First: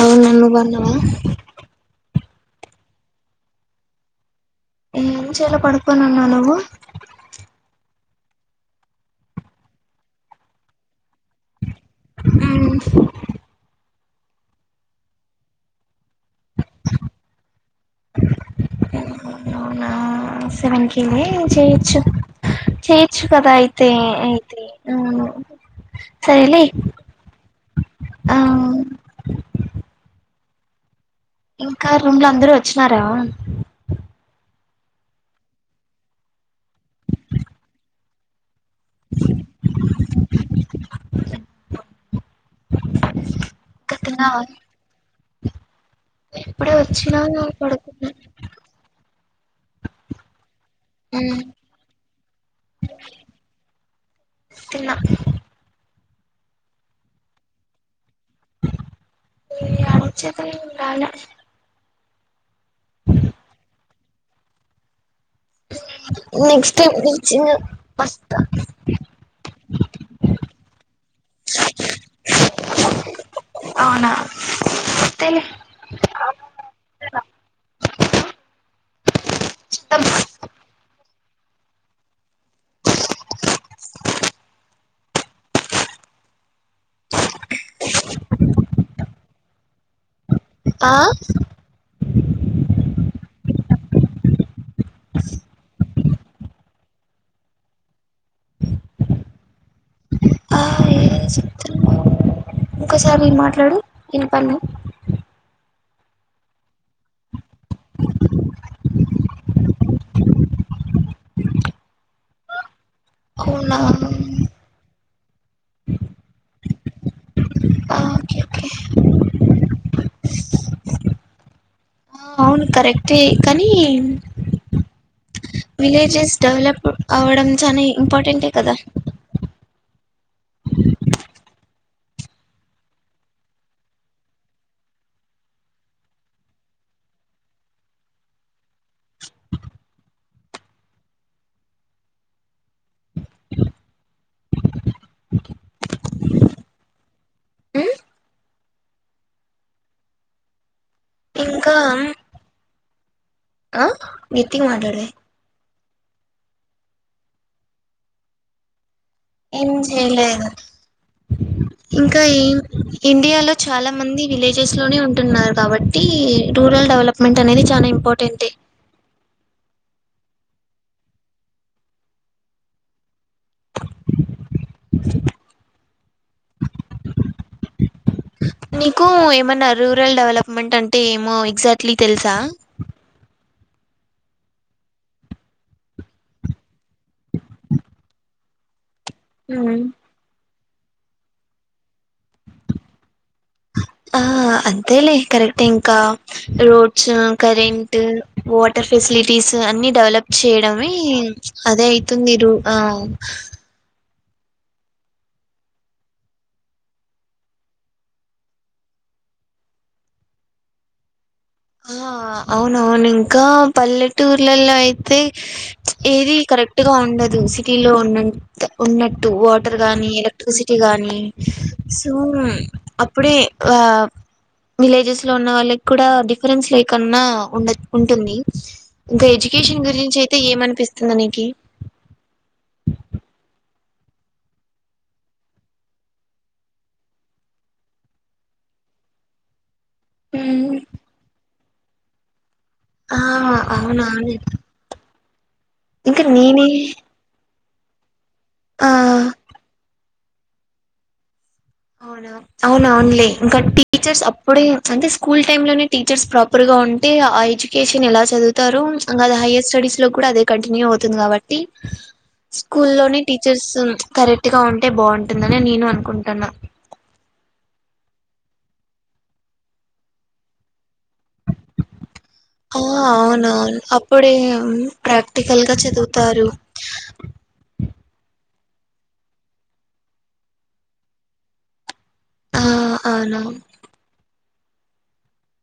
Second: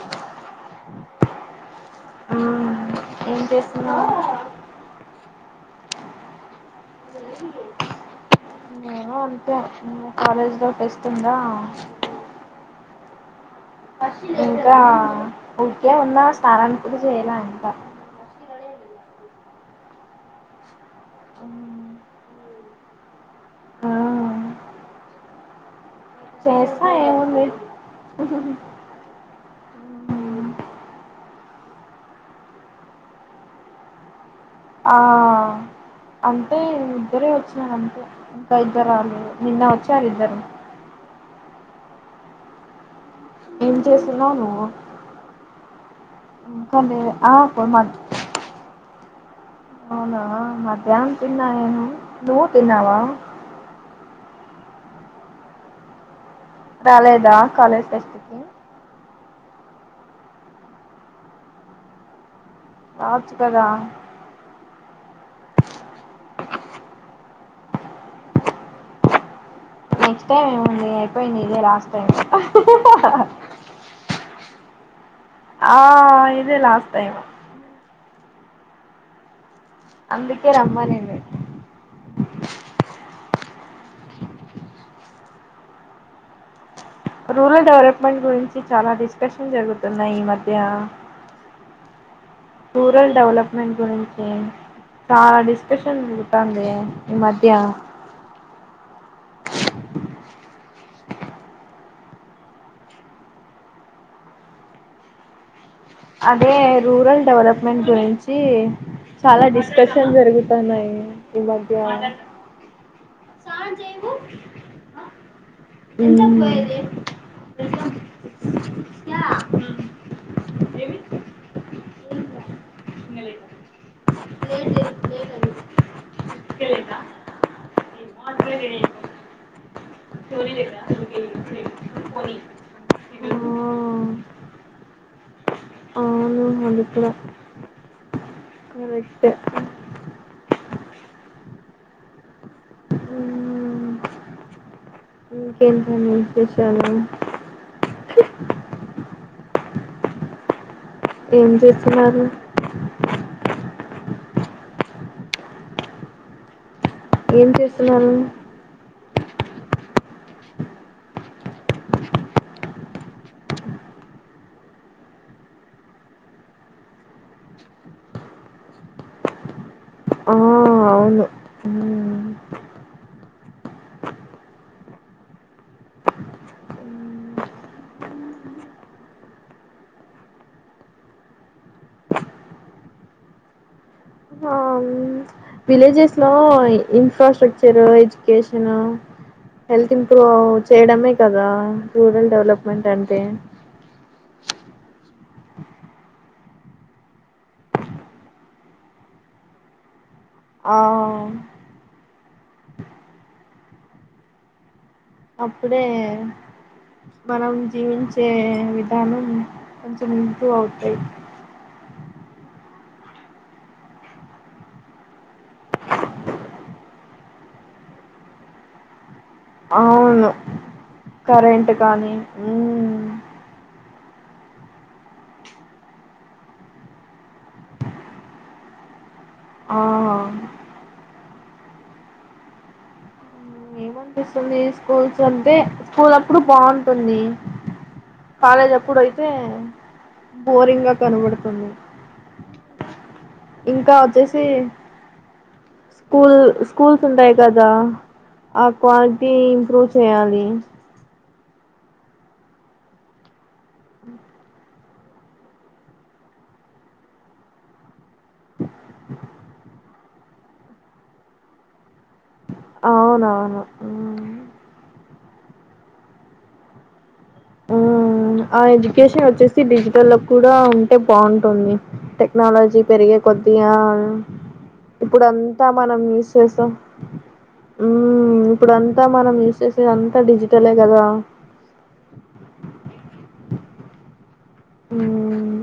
అవు నన్ను బన్నావా అ ఏం చేస్తున్నావ్ ఏం చేయల పడుకోనున్నా నువ్వు నేను అంతే ను్ కాలేజ్ లో ఒకటి వస్తుందా మ్మ్ ఇంకా ఊకే ఉన్ ట్లా. స్నానం కూడా చేయలే ఇంకా అవునా సెవెన్ కి ఇన్నే చేయచ్చు చేయ్ చ్చు కదా అయితే ఆ అయితే ఆవును చేస్తా ఏముంది ఆ ఇంకా రూమ్ లో అందరు వచ్చినారా ఆ అంటే ఇద్దరే వచ్చినమంతే ఇంకా ఇద్దరు రాలేదు నిన్న వచ్చారు ఇద్దరు ఏం ఇంకా చేస్తున్నావ్ తిన్నావా నువ్వు ఇప్పుడే ఇంకా లేదు వచ్చినా ఆ పో మ పడుకున్నా అవునా మర్ ఎ్యాం ఉమ్ తిన్నాయే నువ్వు తిన్నావా తిన్నా రాలేదా కాలేజ్ ఫెస్ట్ కి ఈ అడుచది ఉండాల రాచ్ కదా నెక్స్ట్ టైమ్ నిజంగా మస్త నెక్స్ట్ టైం ఏముంది అయిపోయింది ఇదే లాస్ట్ టైమ్ అవునా వస్తేలే ఆ ఇదే లాస్ట్ టైమ్ అందుకే రమ్మనేేను రూరల్ డెవలప్మెంట్ గురించి చాలా డిస్కషన్ జరుగుతున్నాయి ఈ మధ్య న ఆ రూరల్ డెవలప్ మెంట్ గురించి చాలా డిస్కషన్ జరుగుతందే ఈ మధ్య ఆ ఏ చిత్ర ఒకసారి మాట్లాడు ఇన్ పని అదే రూరల్ డెవలప్మెంట్ గురించి చాలా డిస్కషన్ జరుగుతున్నాయి ఈ మధ్య చా అవునా జైవు ఆ, ఓకే ఓకే బ [inaudible] అవును కరెక్టే కానీ విలేజెస్ డెవలప్ అవ్వడం చాలా ఇంపార్టెంట్ ఏ కదా చోరీ లేక [inaudible] ఆ అవును అది కూడా కరెక్టే మ్ ఇంకేంటండి విశేషాలు ఉమ్, ఏం ఇంకా చేస్తున్నారు ఆ గెట్టిగా మాట్లాడే ఏం చేస్తున్నారు ఏం చేయలేదు ఇంకా ఇండియాలో చాలా మంది విలేజెస్ లోనే ఉంటున్నారు కాబట్టి రూరల్ డెవలప్మెంట్ అనేది చాలా ఇంపార్టెంటే ఆ అవును హుమ్ నీకు ఏమన్నా రూరల్ డెవలప్మెంట్ అంటే ఏమో ఎక్సాక్ట్లి తెలుసా విలేజెస్ లో ఇన్ఫ్రాస్ట్రక్చర్ కోసిన ఉమ్. హెల్త్ ఇంప్రూవ్ అవ్ చేయడమే కదా రూరల్ డెవలప్మెంట్ అంటే తేలే కరెక్ట్ ఇంకా రోడ్స్ కరెంట్ వాటర్ ఫెసిలిటీస్ అన్ని డెవలప్ ఆ, చెయ్యడమే అదే అయితుంది రూ హ అప్పుడే మనం జీవించే విధానం కొంచెం ఇంప్రూవ్ అవుతాయి ఆ అవునవును ఇంకా పల్లెటూర్లలో అయితే ఏది కరెక్ట్గా ఉండదు సిటీలో ఉన్నంత ఉన్న ట్టు వాటర్ కానీ అవును ఎలక్ట్రిసిటీ గానీ కరెంట్ సో కానీ హ్మ్. అప్పుడే ఆ విలేజెస్ లో ఉన్న వాళ్ళకి కూడా డీఫ్ ఫ్రెన్స్ లేకుండా ఉండ ఉంటుంది ఇంకా ఆ! ఎడ్యుకేషన్ గురించయితే ఏమనిపిస్తుంది నీకి ఏమనిపిస్తుంది స్కూల్స్ అంటే స్కూల్ అప్పుడు బాగుంటుంది కాలేజ్ అప్పుడు అయితే ఉమ్ బోరింగ్ గా కనబడుతుంది ఆ ఇంకా అవునవును వచ్చేసి ఇంకా స్కూల్ నేనే స్కూల్స్ ఉంటాయి క గా ఆ ఆక్వాన్ టి ఇంప్రూవ్ చేయాలి అవునా అవునవునులే ఇంక టీచర్స్ అప్పుడే అంటే స్కూల్ టైమ్ లోనే టీచర్స్ ప్రాపర్ గా ఉంటే ఆ ఎడ్యుకేషన్ ఎలా చదువుతారు అంగ అది హైయర్ స్టడీస్ లో కూడా అదే కంటిన్యూ అవుతుంది కాబట్టి స్కూలోని అవునవును. టీచర్స్ హ్మ్. కరెక్ట్ గా ఉంటే బావుంట్ ఉందనే నేను అనుకుంటన్నా హ్మ్. ఆ ఎడ్యుకేషన్ వచ్చేసి డిజిటల్ కి కూడా టే బావుంటుంది టెక్నాలజీ ఆ పెరిగే కొద్ది అవునవును అప్పుడే ఇప్పుడు ప్రాక్టికల్ అంతా గా మనం యూజ్ చదువుతారు చేస్తాం హ్మ్మ్ ఇప్పుడంతా మనం యూస్ చేసేదంతా డిజిటలే కదా ఆ అవును హ్మ్మ్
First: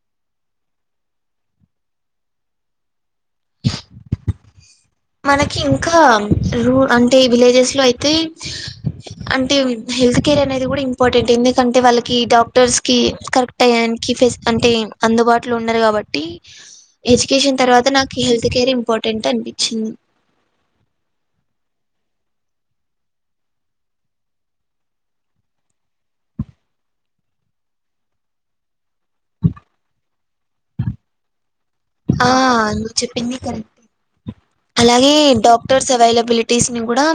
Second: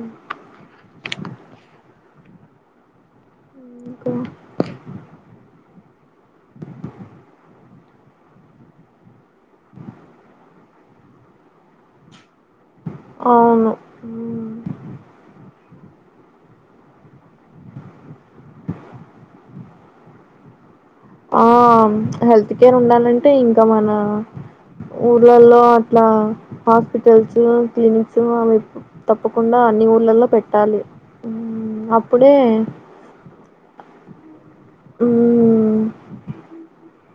ఇంకా మనకి ఇంకా రూ అంటే విలేజెస్ లో అయితే అంటే హెల్త్ కేర్ అనేది కూడా ఇంపార్టెంట్ ఎందుకంటే వాళ్ళకి డా క్టర్స్ కి కరెక్ట్ అవును టయ్యానికి ఫెస్ ఉమ్ అంటే అందుబాటు ఇంట్లో ఉండరు కాబట్టి ఎడ్యుకేషన్ తర్వాత నాకు హెల్త్ కేర్ ఇంపార్టెంట్ అనిపించింది ఆ హెల్త్ కేర్ ఉండాలంటే ఇంకా మన ఊర్లలో అట్లా హాస్పిటల్స్ క్లినిక్స్ అవి తప్పకుండా అన్ని ఊర్లలో పెట్ టాళి ఆ నువ్వు చెప్పింది కరెక్ట్ అలాగే ఉమ్ డాక్టర్స్ ఎవైలబులిటి గుడా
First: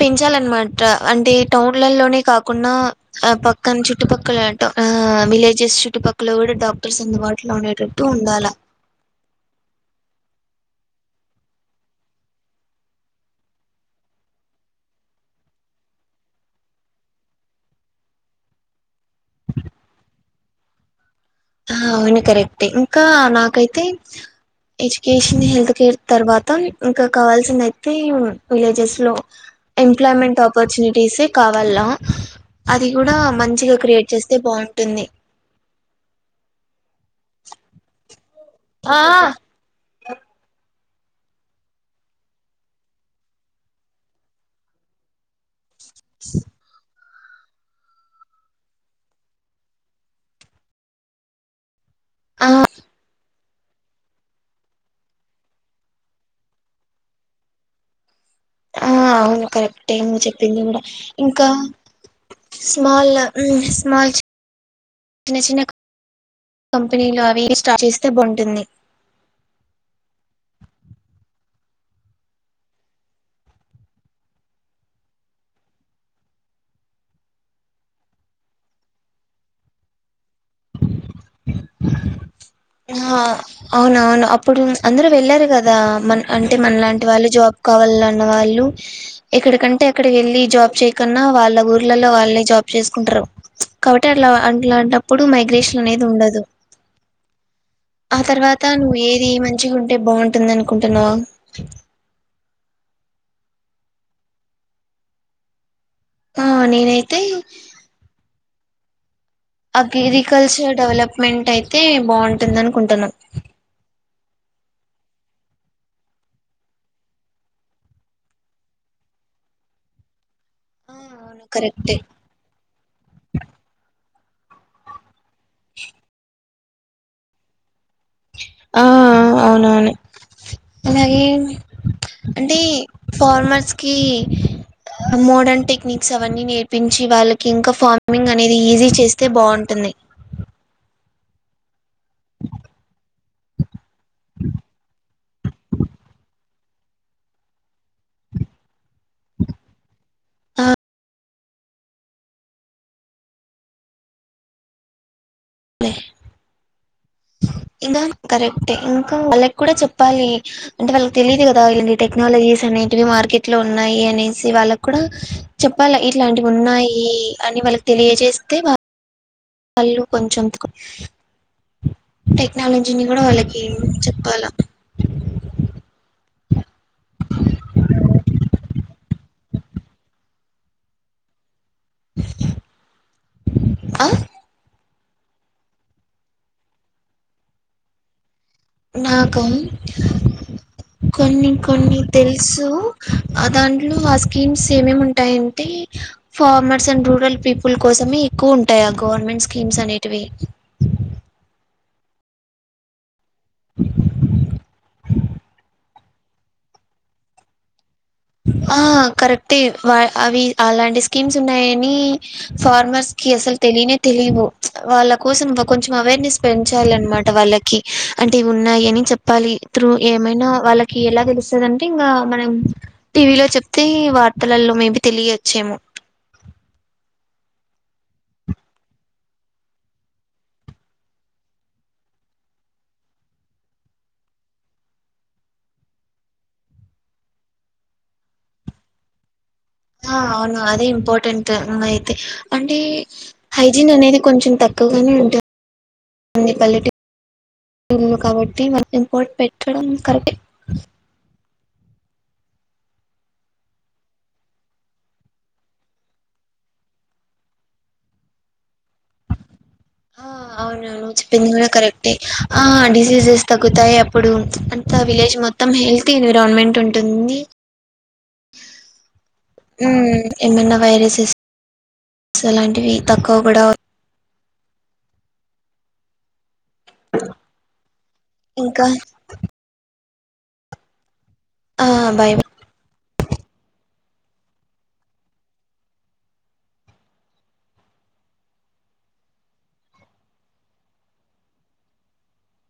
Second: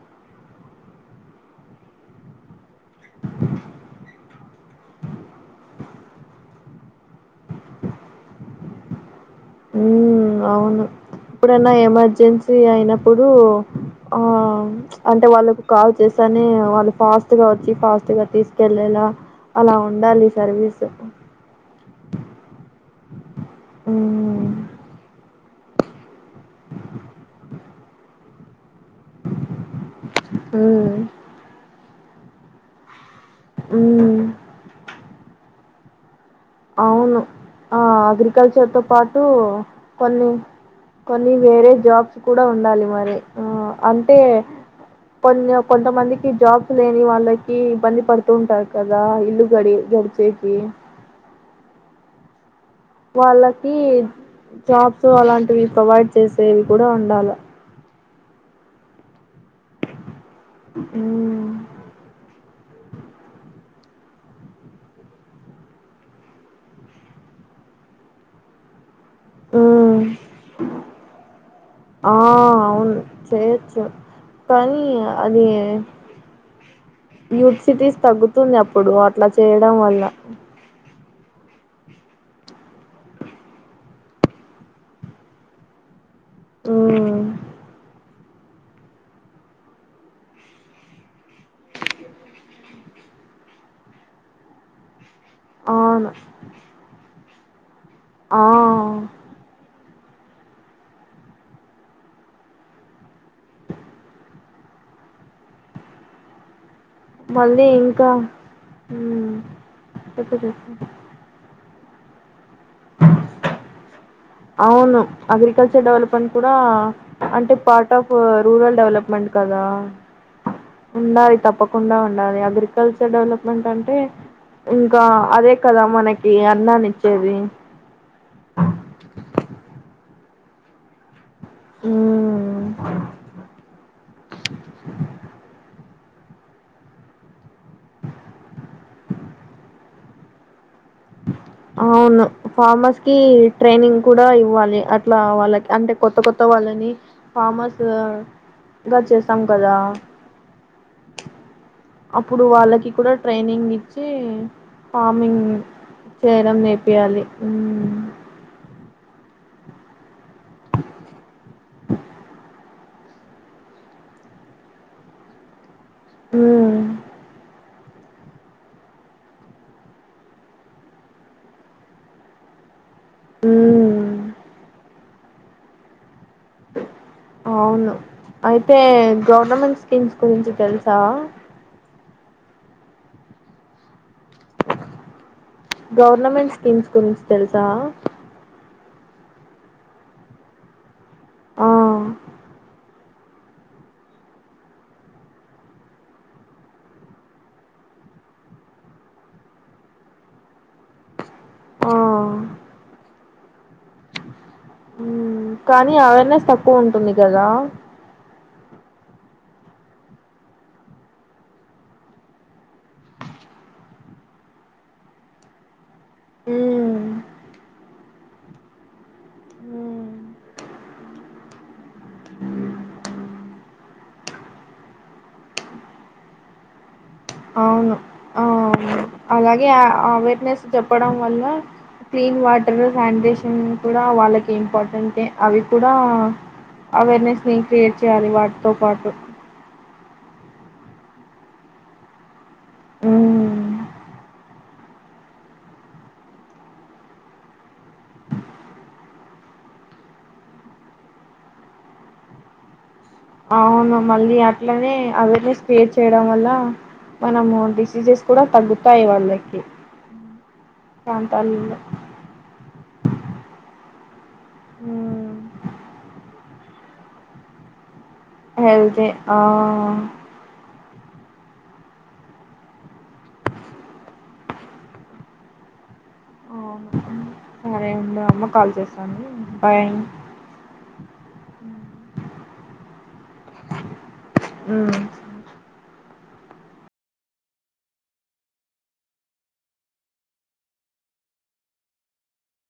పెంచాలన్నమాట అంటే టౌన్లలోనే కాకుండా పక్కన చుట్టుపక్కల విలేజెస్ చుట్టుపక్కల కూడా డాక్టర్స్ అందుబాటులో ఉండేటట్టు ఉండాలా ఉ అవును ఇప్పుడన్నా ఎమర్జెన్సీ అయినప్పుడు ఆ అంటే వాళ్ళకు కాల్ చేస్తానే వాళ్ళు ఫాస్ట్ గా వచ్చి ఫాస్ట్ గా తీసుకెళ్ళేలా అలా ఉండాలి సర్వీస్ హా అవును కరెక్టే ఇంకా నాకు కయితే హ్మ్. ఎజ్యుకేషన్ హే కేర్ తర్వాత ఇంకా కావాల్సిందయితే విలేజెస్ లో ఎంప్లాయ్మెంట్ హ్మ్. ఆపర్చునిటీసే కావల్నా అది గుడా మంచిగా క్రియేట్ హ్మ్. చేస్తే బావుంటుంది అవును ఆ అద్రి కల్చర్ తో ఆ పాటు కొన్ని కొన్ని వేరె జాబ్స్ కుడా ఉండాలి మరి ఆ అంటే కొన్ని కొంతమందికి జాబ్స్ లే వాళ్ళకి ఇబ్బంది పడుతూ ఉంటారు కదా ఇల్లు గడి గడిచేకి ఆయ్ వాళ్ళకి జాబ్స్ అలాంటివి ప్రొవైడ్ చేసేవి కూడా ఉండాలె ఆ అవును కరెక్టే మీర్ చేప్ పిందిగూడ ఇంకా మ్మ్ స్మాల్ల హ్మ్మ్ స్మాల్ చిప్ చిన్న చిన్న కంపెనీల వేరే స్టాఫ్ వేస్తే బావుంటుంది ఉమ్ ఆ అవును చేయొచ్చు కానీ అది యూత్ సిటీస్ తగ్గుతుంది అప్పుడు అట్లా చేయడం వల్ల హా అవునవును అప్పుడు అందరూ వెళ్లారు గదా మన అంటె మనలాంటి మ్మ్ వాళ్ళు జాబ్ కావాల వాళ్ళు ఎక్కడికంటే అక్కడ వెళ్ళి జాబ్ చేయకన్నా వాళ్ళ ఊర్లలో వాళ్ళే జాబ్ చేసుకుంటరు కాబట్టి అట్లా అట్లాంటప్పు ప్పుడు మైగ్రేషన్ అనేది అవును ఉండదు ఆ తర్వాత నువ్వు ఏది మంచిగా ఉమ్ అంటే బాగుంటుంది అనుకుంటున్నావా ఆ నేనై మళ్ళీ ఇంకా ఊమ్ అగ్రికల్చర్ డవలప్మెంటై తే బావుమ్ టుందనుకుంటున్నమ్ అవును అగ్రికల్చర్ డెవలప్మెంట్ కూడా అంటే పార్ట్ ఆఫ్ రూరల్ డెవలప్మెంట్ కదా ఆ ఉండాలి అవును కరెక్టే తప్పకుండా ఉండాలి అగ్రికల్చర్ డెవలప్మెంట్ అంటే ఇంకా అదే కదా మనకి అ న్నాన్నిచ్చేది ఆ అవునవును అలాగే అంటే ఉమ్ ఫార్మర్స్ కి మోడన్ టెక్ టెక్నిక్స్ అవన్నీ నేర్పించి వాళ్ళకి ఇంకా ఫార్మింగ్ అనేది ఈజీ చేస్తే బాగుంటుంది అవును ఫార్మర్స్ కి ట్రైనింగ్ కూడా ఇవ్వాలి అట్లా వాళ్ళకి అంటే కొత్త కొత్ త్తం వాళ్ళని ఫార్మర్స్ గా చేస్తాం కదా ఆ అప్పుడు వాళ్ళకి కూడా ట్రైనింగ్ ఇచ్చి పామ్ మింగ్ [unintelligible] ఎయ్యాలి ఊమ్ క్టే ఇంకా వాళ్ళకి కూడా చెప్పాలి అంటే వాళ్ళకి తెలియదు కదా ఇలాంటి టెక్నాలజీస్ అని ఇవి మార్కెట్ లో ఉన్నాయి అనేసి వాళ్ళక్కూడా చెప్పాలా ఉమ్ ఇట్లాంటివున్నాయి అని వాళ్ళ తెలియజేస్తే బా వాళ్ళు కొంచెం [unintelligible] టెక్నాలజీ దీన్ని కూడా వాళ్ళకి ఉమ్ చెప్పాలా అవును అయితే గవర్నమెంట్ స్కీమ్స్ గురించి తెలుసా అ గవర్నమెంట్ స్కీమ్స్ గురించి తెలుసా నాకా కొన్ని ఆ కొన్ని తెలుసు ఆ దాంట్లో ఆ స్కీమ్స్ ఏమేముంటాయంటే ఫార్మర్స్ అండ్ రూరల్ పీపుల్ కోసమే ఎక్కువుంటాయి ఆ గవర్నమెంట్ స్కీమ్స్ అనేటివి ఆ [inaudible] మ్మ్ కానీ అవేర్నెస్ తక్కువుంటుంది కదా ఆ కరెక్టే అవి అలాంటి స్కీమ్స్ ఉన్నాయని ఫార్మర్స్ కి అసలు తెలియనే తెలీవు వాళ్ళ కోసం కొంచెం అవేర్నెస్ మ్మ్ పెంచాలనమట వాళ్ళకి అంటే ఇవున్నాయని చెప్పాలి ఇప్పుడు ఏమైనా వాళ్ళకి ఎలా తెలుస్తాదంటే ఇంగ మనం టీవీలో చెప్తే వార్తలలో మేబి తెలియచ్చేమో అవును ఆ అలాగే అవేర్నెస్ చెప్పడం వల్ల క్లీన్ వాటర్ శానిటేషన్ కూడా వాళ్ళకి ఇంపార్టెంటే అవి కూడా అవేర్నెస్ని క్రియేట్ చెయ్యాలి వాటితో పాటు ఆ అవును అదే ఇంపార్టెంట్ అయితే అంటే హై ఉమ్, జిన్ అనేది కొంచెం తక్కువగానే ఉంటుంది అ కాలిటీ కాబట్టి ఇంపోట్ పెట్టడం కరెక్ట్ అవును మళ్ళీ అట్లనే అవేర్నెస్ క్రియేట్ చేయడం వల్ల మనము డిసీజెస్ కూడా తగ్గుతాయి వాళ్ళకి ఆ అవునవును నువు చెప్పింది కూడా ప్రాంతాలలో కరెక్టే ఆ డిసీజెస్ తగ్గుతాయి అప్ ప్పుడు అంత హ్మ్. విలేజ్ మొత్ మొత్తం హెల్తీ ఎన్విరాన్మెంట్ ఉంటుంది హెల్దిీ ఆ జెస్ అలాంటివి తక్కువ కూడా అవును సరే ఉండు అమ్మా కాల్ ఇంకా చేస్తోంది బాయ్ ఆ బాయ్ బా హుం